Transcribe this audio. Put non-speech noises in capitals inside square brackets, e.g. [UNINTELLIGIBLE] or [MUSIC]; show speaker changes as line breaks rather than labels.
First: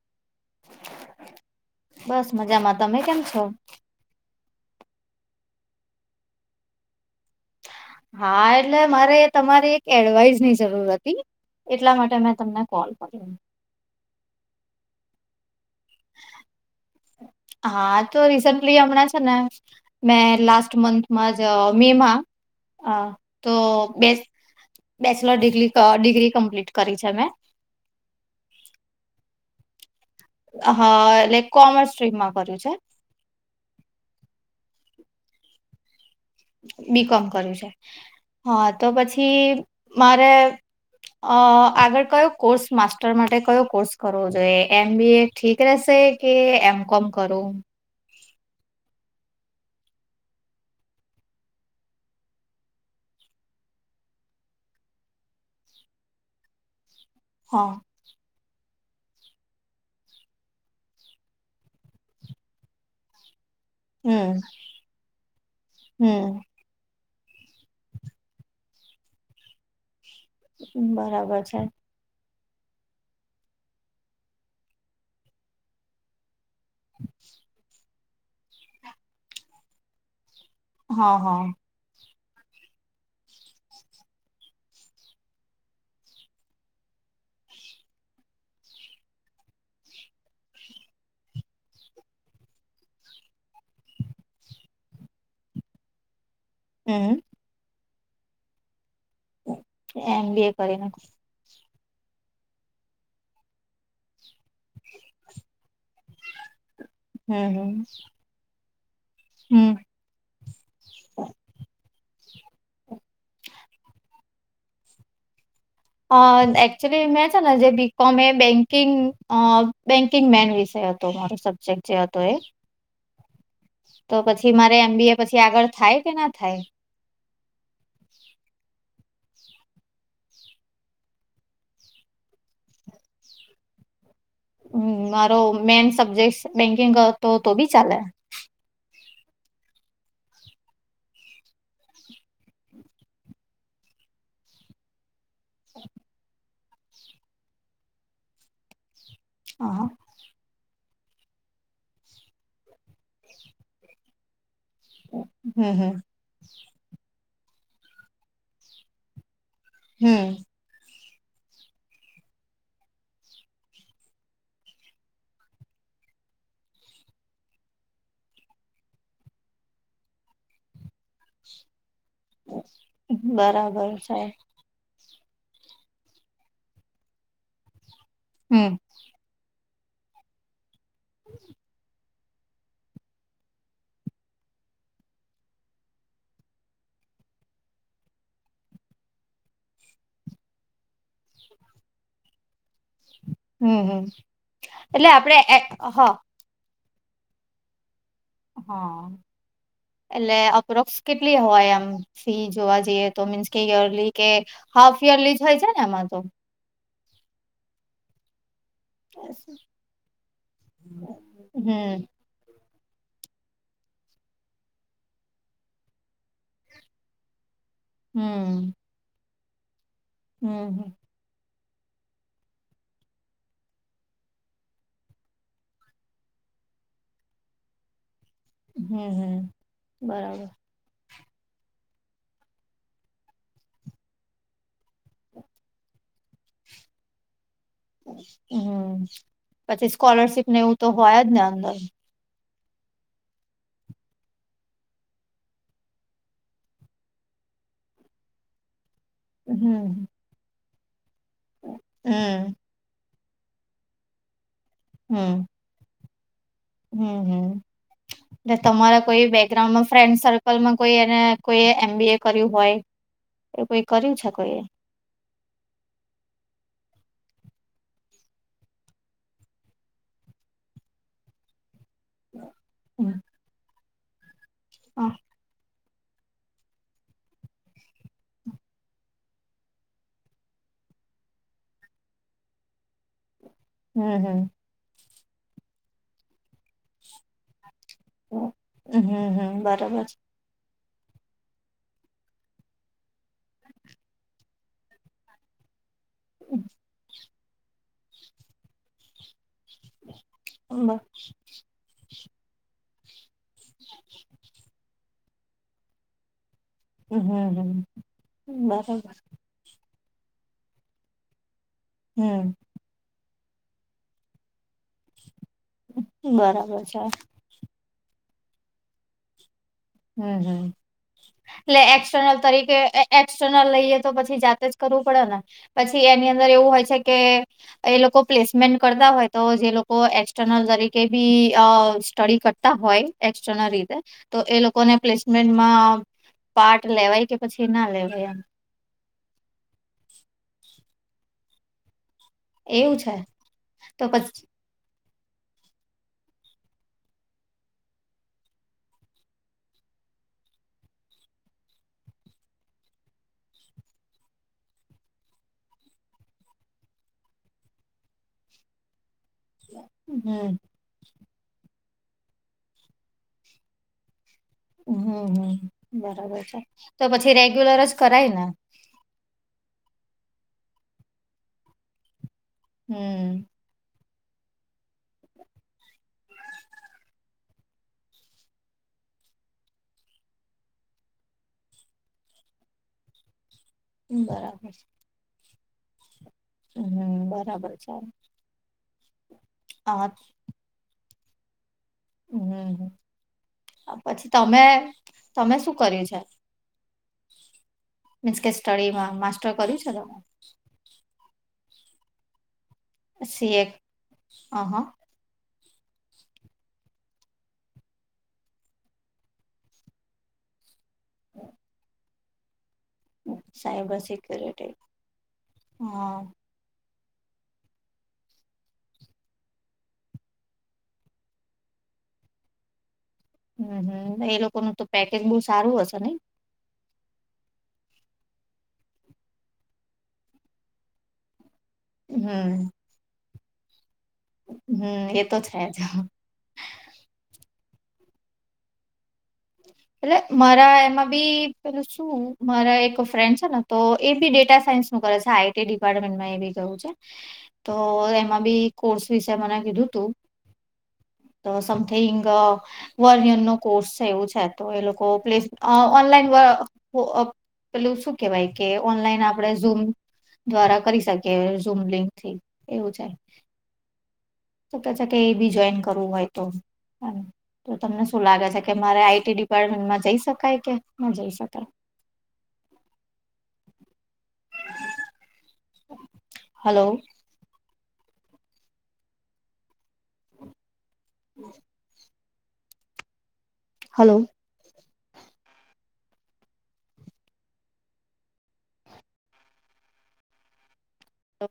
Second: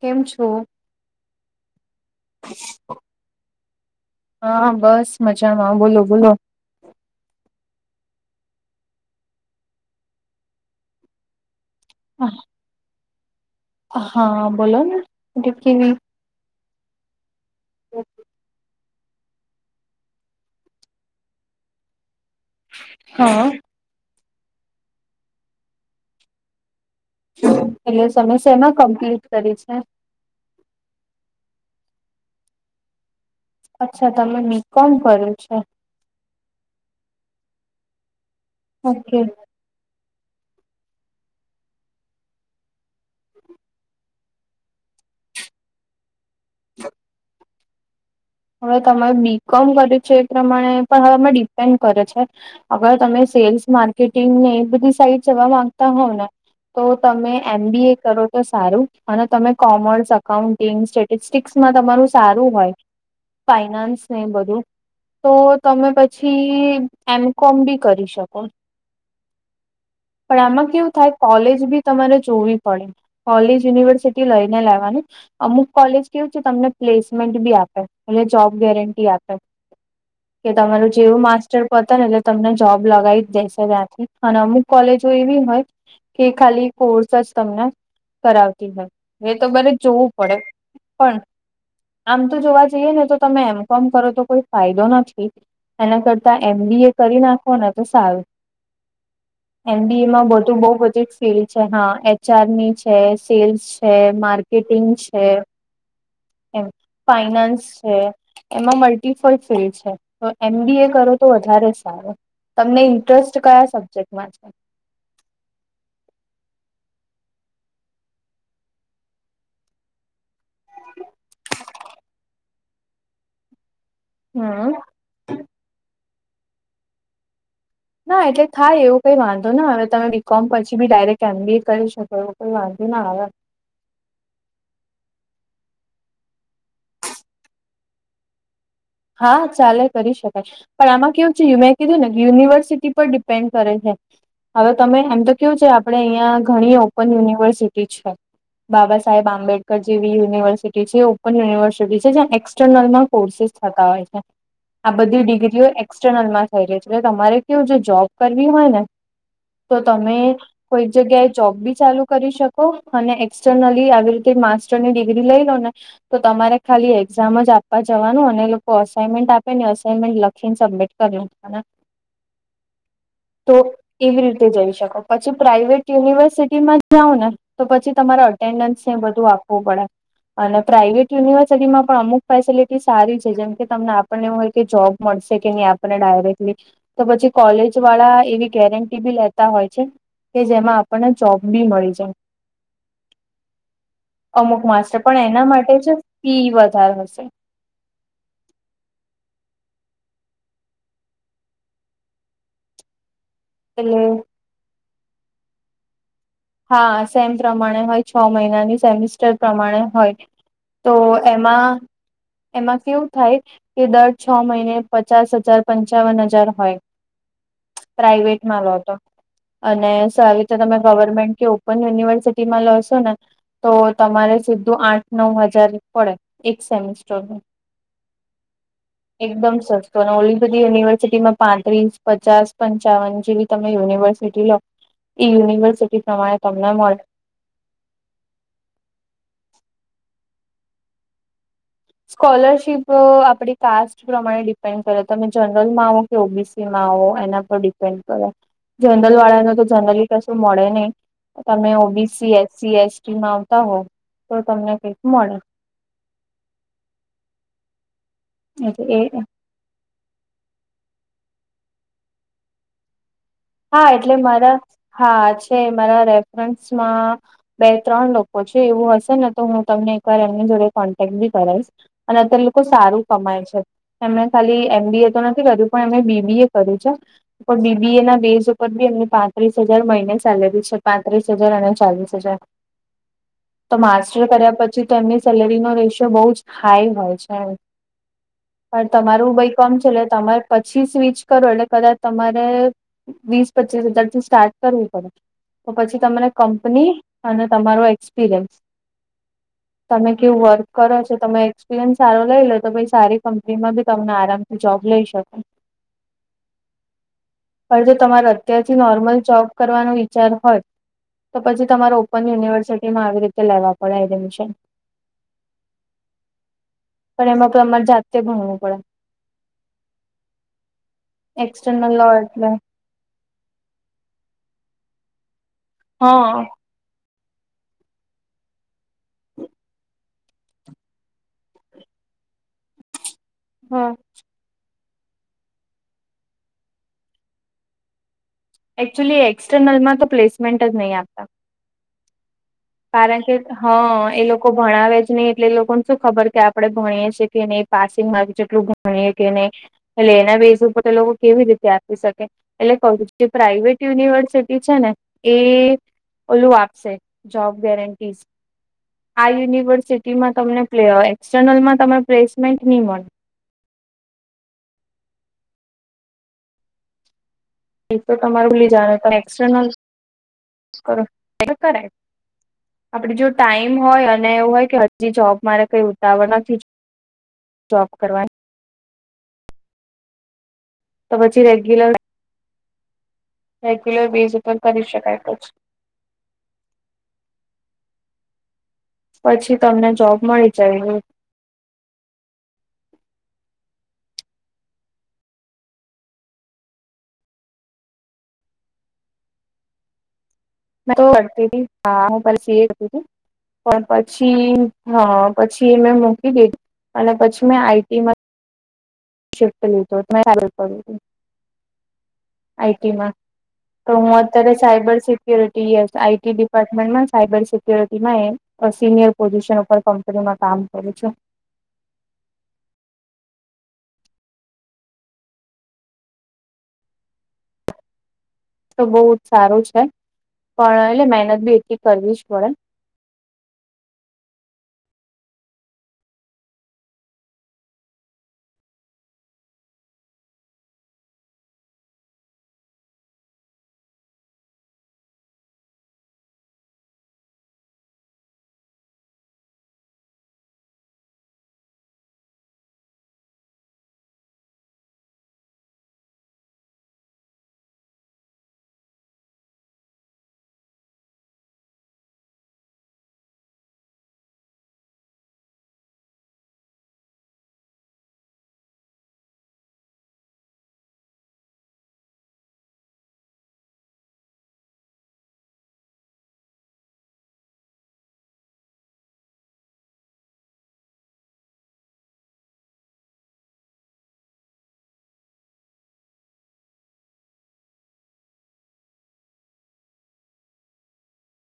કેમ છો?
બસ મજામાં તમે કેમ છો
હા, બસ મજામાં. બોલો બોલો.
હા, એટલે મારે તમારી એક એડવાઈઝ ની જરૂર હતી. એટલા માટે મેં તમને કોલ કર્યો.
હા, બોલો નેકી.
હા, તો રીસેન્ટલી હમણાં છે ને. મેં લસ્ટ મંથમાં જ મે મા [UNINTELLIGIBLE] હ,
હા.
તો બે બેચલર ડિગ્રી ડિગ્રી કમ્પ્લીટ કરી છે ને.
પેલે સમયસ એમાં કમ્પ્લીટ કરી છે.
હ, લાઈક કોમર્સ સ્ટ્રીમમાં કર્યું છે.
અચ્છા, તમે બી કોમ કર્યું છો?
બીકોમ કર્યું છે. હા, તો
ઓકે
પછી મારે અ આગળ કયો કોર્સ, માસ્ટર માટે કયો કોર્સ કરવો જોઈએ, એમ બી એ ઠીક રહેશે. કે એમ. કોમ કરુ?
હવે તમામે બીકોમ કર્યું છે, એ પ્રમાણે પણ હવેમે ડિપેન્ડ કરે છે. અગર તમે સેલ્સ માર્કેટિંગ ને, એ બધી સાઈડ જવા માંગતા હોવ ને. તો તમે એમ.
હા
બી એ કરો છે? તો સારું, અને તમે કોમર્સ અકાઉન્ટિંગ સ્ટેટિસ્ટિક્સમાં તમારું સારું હોય. ફાઈનાન્સ ને,
હમ
બધું તો તમે
હમ
પછી એમ. કોમ. બી કરી શકો, પણ આમાં કેવું થાય
બરાબર છે
કોલેજ બી તમારે જોવી પડે, કોલેજ યુનિવર્સિટી લઈને લેવાનું, અમુક કોલેજ કેવું છે, તમને પ્લેસમેન્ટ બી આપે, એટલે જોબ ગેરટી આપે. કે તમારું
હા
જેવું
હા
માસ્ટર પતા ને, એટલે તમને જોબ લગાવી જ દેશે, ત્યાંથી અને અમુક કોલેજો એવી હોય. કે ખાલી કોર્સ જ તમને કરાવતી હોય, એ તો બરે જોવું પડે. પણ આમ તો જોવા જ જએ ને, તો તમે એમ કોમ કરો તો કોઈ ફાયદો નથી, એના કરતા એમ. બી. એ
હમ
કરી નાખ. કોને તો સારું, એમ. બી. એ માં બધું બહુ બધું ફીડ છે. હા, એચઆરની છે, સેલ્સ છે, માર કેટિગ છે, એ
હમ
ફાઈનાન્સ
હમ
છે, એમાં મલ્ટીપલ ફિલ્ડ છે. તો એમ. બી. એ કરો તો, વધારે સારો તમને ઇન્ટરેસ્ટ કયા સબ્જેક્ટમાં છે.
એકચુલી મેં છે ને, જે બી. કોમ એ બેંકિંગ અ બેન્કિંગ મેન વિષય હતો. તો મારો સબ્જેક્ટ જે હતો એ. તો પછી મારે
હમ
એમ. બી. એ, પછી આગળ થાય કે ના થાય.
ના એટલે થાય, એવું કઈ વાંધો ના, હવે તમે બી. કોમ પછી બી ડાયરેક્ટ એમ. બી. એ કરી શકો, એવું કઈ વાંધો ના આવે.
હમ મારો મેન સબ્જેક્ટ બેંકિંગ હતો, તો બી ચાલે.
હા, ચાલે કરી શકાય. પણ આમાં કેવું છે, મે કીધું ને, યુનિવર્સિટી પર ડિપેન્ડ કરે છે, હવે તમે એમ તો. કેવું છે, આપડે અહિયાં ઘણી ઓપન યુનિવર્સિટી છે, બાબા સાહેબ આ આંબેડકર
હા
જેવી યુનિવર્સિટી છે, ઓપન યુનિવર્સિટી છે, જ્યાં એક્સટર્નલમાં કોર્સેિસ થતા હોય છે. આ બધી ડિગ્રીઓ
હમ હમ
એક્સટર્નલમાં થઈ રહી છે, એટલે તમારે કેવું જોબ કરવી હોય ને. તો તમે
હમ
કોઈક જગ્યાએ જોબ બી ચાલુ કરી શકો, અને એક્સર્નલી આવી રીતે માસ્ટરની ડિગ્રી લઈ લો ને. તો તમારે ખાલી એક્ઝામ જ આપવા જવાનું, અને લોકો અસાઇનમેન્ટ આપે ને, અસાઈનમેન્ટ લખીને સબમિટ કરી. તો
બરાબર છે
એવી રીતે જઈ શકો. પછી પ્રાઈવેટ યુનિવર્સિટીમાં જાવ ને, તો પછી તમારે
હમ
અટેન્ડન્સ ને બધું આપવું પડે. અને પ્રાઇવેટ યુનિવર્સિટી માં પણ અમુક ફેસિલિટી સારી છે. જેમ કે તમને આપણને એવું હોય કે, જોબ મળશે કે ન‌ઈ, આપણને ડાયરેક્ટલી તો પછી કોલેજ વાળા એવી ગેરંટી બી લેતા હોય છે. કે જેમાં આપણને જોબ બી મળી જાય.
હમ, હમ, એટલે આપડે એ હ.
તી વધારે હશે.
હ. એટલે અપ્રોક્સ કેટલી હોય, એમ ફી જોવા જઈએ, તો મીન્સ કે
એટલે
યરલી કે હાફ યરલી જ હોય છે ને, એમાં તો.
હા, સેમ પ્રમાણે હોય. છ મહિનાની સેમિસ્ટર પ્રમાણે હોય તો, એમાં
હમ
એમાં કેવું થાય કે, દર છ મહિને પચાસ હજાર પંચાવન હજાર હોય.
[UNINTELLIGIBLE]
પ્રાઈવેટમાં
હમ
લો તો, અને સારી રીતે તમે
હમ
ગવર્મેન્ટ કે ઓપન [UNINTELLIGIBLE] તો તમારે સીધું આઠ નવ હજાર પડે, એક સેમિસ્ટર.
[UNINTELLIGIBLE] હમ
એકદમ સસ્તુ, અને ઓલી
બરાબર
બધી યુનિવર્સિટીમાં પાંત્રીસ પચાસ પંચાવન જેવી તમે યુનિવર્સિટી લો ઈ યુનિવર્સિટી. તમારી તમને મળે.
હમ, પછી સ્કોલરશીપ ને, એવું તો હોય જ ને અંદર.
સ્કોલરશિપ આપડી કાસ્ટ પ્રમાણે ડિપેન્ડ કર્યો, તમે જનરલ માં આવો. ઓ બી સી માં આવો, એના પર ડિપેન્ડ કરે. જર્નરલ વાળા ને, તો
હમ
જનરલી કશું મળે ન‌ઈ, તમે ઓ. બી. C, S.
હમ
સી. એસ આવતા હો, તો તમને કઈક મળે.
હમ હમ, હમ, ને
એટલે
તમારા
એ
કોઈ બેક ગ્રાઉન્ડમાં ફ્રેન્ડ સર્કલમાં કોઈ એને કોઈ એમ. બી. એ કર્યું હોય. એ કોઈ
હા,
કર્યું
એટલે
છે
મારા
કોઈએ
હા છે, મારા રેફરન્સમાં બે ત્રણ લોકો છે, એવું હશે ને, તો હું તમને એકવાર એમની જોડે કોન્ટેક બી કરાઈશ. અને અત્યારે લોકો સારું
હમ
કમાય છે, એમને ખાલી એમ. બી. એ તો નથી કર્યું. પણ એમને બી. બી. એ કર્યું છે, પણ બી. બી. એ ના. બેઝ ઉપર બી એમને પાંત્રીસ હજાર મહિને સેલેરી છે, પાંત્રીસ હજાર અને ચાલીસ હજાર.
[UNINTELLIGIBLE]
તો માસ્ટર
હમ
કર્યા, પછી તો એની સેલેરીમાં રેશિયો બહુ જ હાઈ હોય છે. પણ
હમ
તમારું
હમ
ભય
હમ
કમ છે,
બરાબર
એટલે તમાર પછી સ્વિચ કરો, એટલે કદાચ તમારે વીસ પચીસ હજાર થી, સ્ટાર્ટ કરવુ પડે તો પછી તને કંપની અને તમારો એક્સપિરિયન્સ તમે કેવું વર્ક
બ
કરો છો, તમે એક્સપિરિયન્સ સારો લઈ લે, તો પછી સારી કંપનીમાં ભી તમને આરામથી જોબ લઈ શકે.
હ, હ.
પણ જો તમારે અત્યારથી નોર્મલ જોબ કરવાનો વિચાર હોય. તો પછી તમારે ઓપન
હમ.
યુનિવર્સિટીમાં આવી રીતે લેવા પડે, એડમિશન.
બરાબર છે.
પણ એમાં તમારે જાતે ભણવું પડે.
હમ, હમ, એટલે
લો
એક્સટર્નલ
એટલે
તરીકે એક્સર્નલ લઈએ, તો પછી જાતે જ કરવું પડે ને, પછી એની
હા
અંદર એવું હોય છે કે એ લોકો પ્લેસમેન્ટ કરતા હોય, તો જે લોકો એક્સટર્નલ તરીકે બી અ સ્ટડી કરતા હોય. એક્ટનર
હા
રીતે તો એ લોકો ના પ્લેસમેન્ટમાં પાર્ટ લેવાય કે, પછી ના લેવાય એમ.
એચ્યુલી એક્સટર્નલમાં તો પ્લેસમેન્ટ જ નહીં આપતા.
એવું છે
કારણ કે.
તો
હા, એ
પછી
લોકો ભણાવે જ નહીં, એટલે એ લોકોને શું ખબર કે, આપણે ભણીએ છી કે નહી, પાસિંગ મા જેટલું ભણીએ કે નય. એટલે એના બેઝ ઉપર તો લોકો કેવી રીતે આપી શકે? એટલે જે પ્રાાઈવેટ યુનિવર્સિટી છે ને, એ ઓલું આપશે. જોબ ગેરેંટીસ આ યુનિવર્સિટીમાં
હમ
તમને એક્સટર્નલમાં તમે પ્લેસમેન્ટ ની મળે.
હમ, હ, બરાબર છે. તો પછી રેગ્યુલર જ
એ તો
કરાય ને.
તમારું લી જાણે, એક્સ્ટનલ કર, આપડે જો
હમ.
ટાઈ એમ હોય, અને એવું હોય કે, હજી જોબ મારે કઈ ઉતાવળ નથી, જોબ કરવાની. તો પછી રેગ્યુલર રેગ્યુલર બેઝ ઉપર
બરાબર.
કરી શકાય, પછી
હમ, બરાબર છે.
પછી તમને
હા.
જોબ મળી જાય એવું.
હમ, પછી તમે તમે શું કરે છે? મીન્સ કે, સ્ટડીમાં માસ્ટર કરી શકો.
તો વતી હતી હા હું પછી એ તું
સીએ
પણ પછી
અહ
હ [UNINTELLIGIBLE] પછી એમે મૂકી દીધી, અને પછી મેં આઈટીમાં શિફ્ટ લીધો પડ [UNINTELLIGIBLE]
હમ.
આઈટીમાં તો, હું અત્યારે
સિક્યોરિટી
સાયબર સિક્યોરિટી આઈ
હા
ડિપાર્ટમેન્ટમાં સાયબર સિક્યોરિટીમાં સિનિયર પોઝિશન ઉપર કંપનીમાં કામ કરું છું.
હમ, હમ, એ લોકોનું તો પેકેજ બહુ સારું હશે ને?
તો બહુ જ સારું છે, પણ એટલે મહેનત બી એટલી કરવી જ
હમ
પડે.
હમ, એતો છે જ. એટલે મારા એમાં બી પેલું શું? મારા એક ફ્રેન્ડ છે ને. તો એ બી ડેટા સાયન્સ નું કરે છે, આઈટી ડિપાર્ટમેન્ટમાં એ બી ગયું છે. તો એમાં બી કોર્સ વિશે મને કીધું તું. તો સમથિંગ વન યર નો કોર્સ છે, એવું છે. તો એ લોકો પ્લેસ ઓનલાઈન પેલું શું કેવાય કે, ઓનલાઈન આપણે ઝૂમ દ્વારા કરી શકે, ઝૂમ લિંક થી એવું છે. તો કે છે કે, એ બી જોઈન કરવું હોય તો. તો તમને શું લાગે છે કે, મારે આઈટી ડિપાર્ટમેન્ટમાં જઈ શકાય કે, ન જઈ શકાય? હલો. હમ. હલો. હ.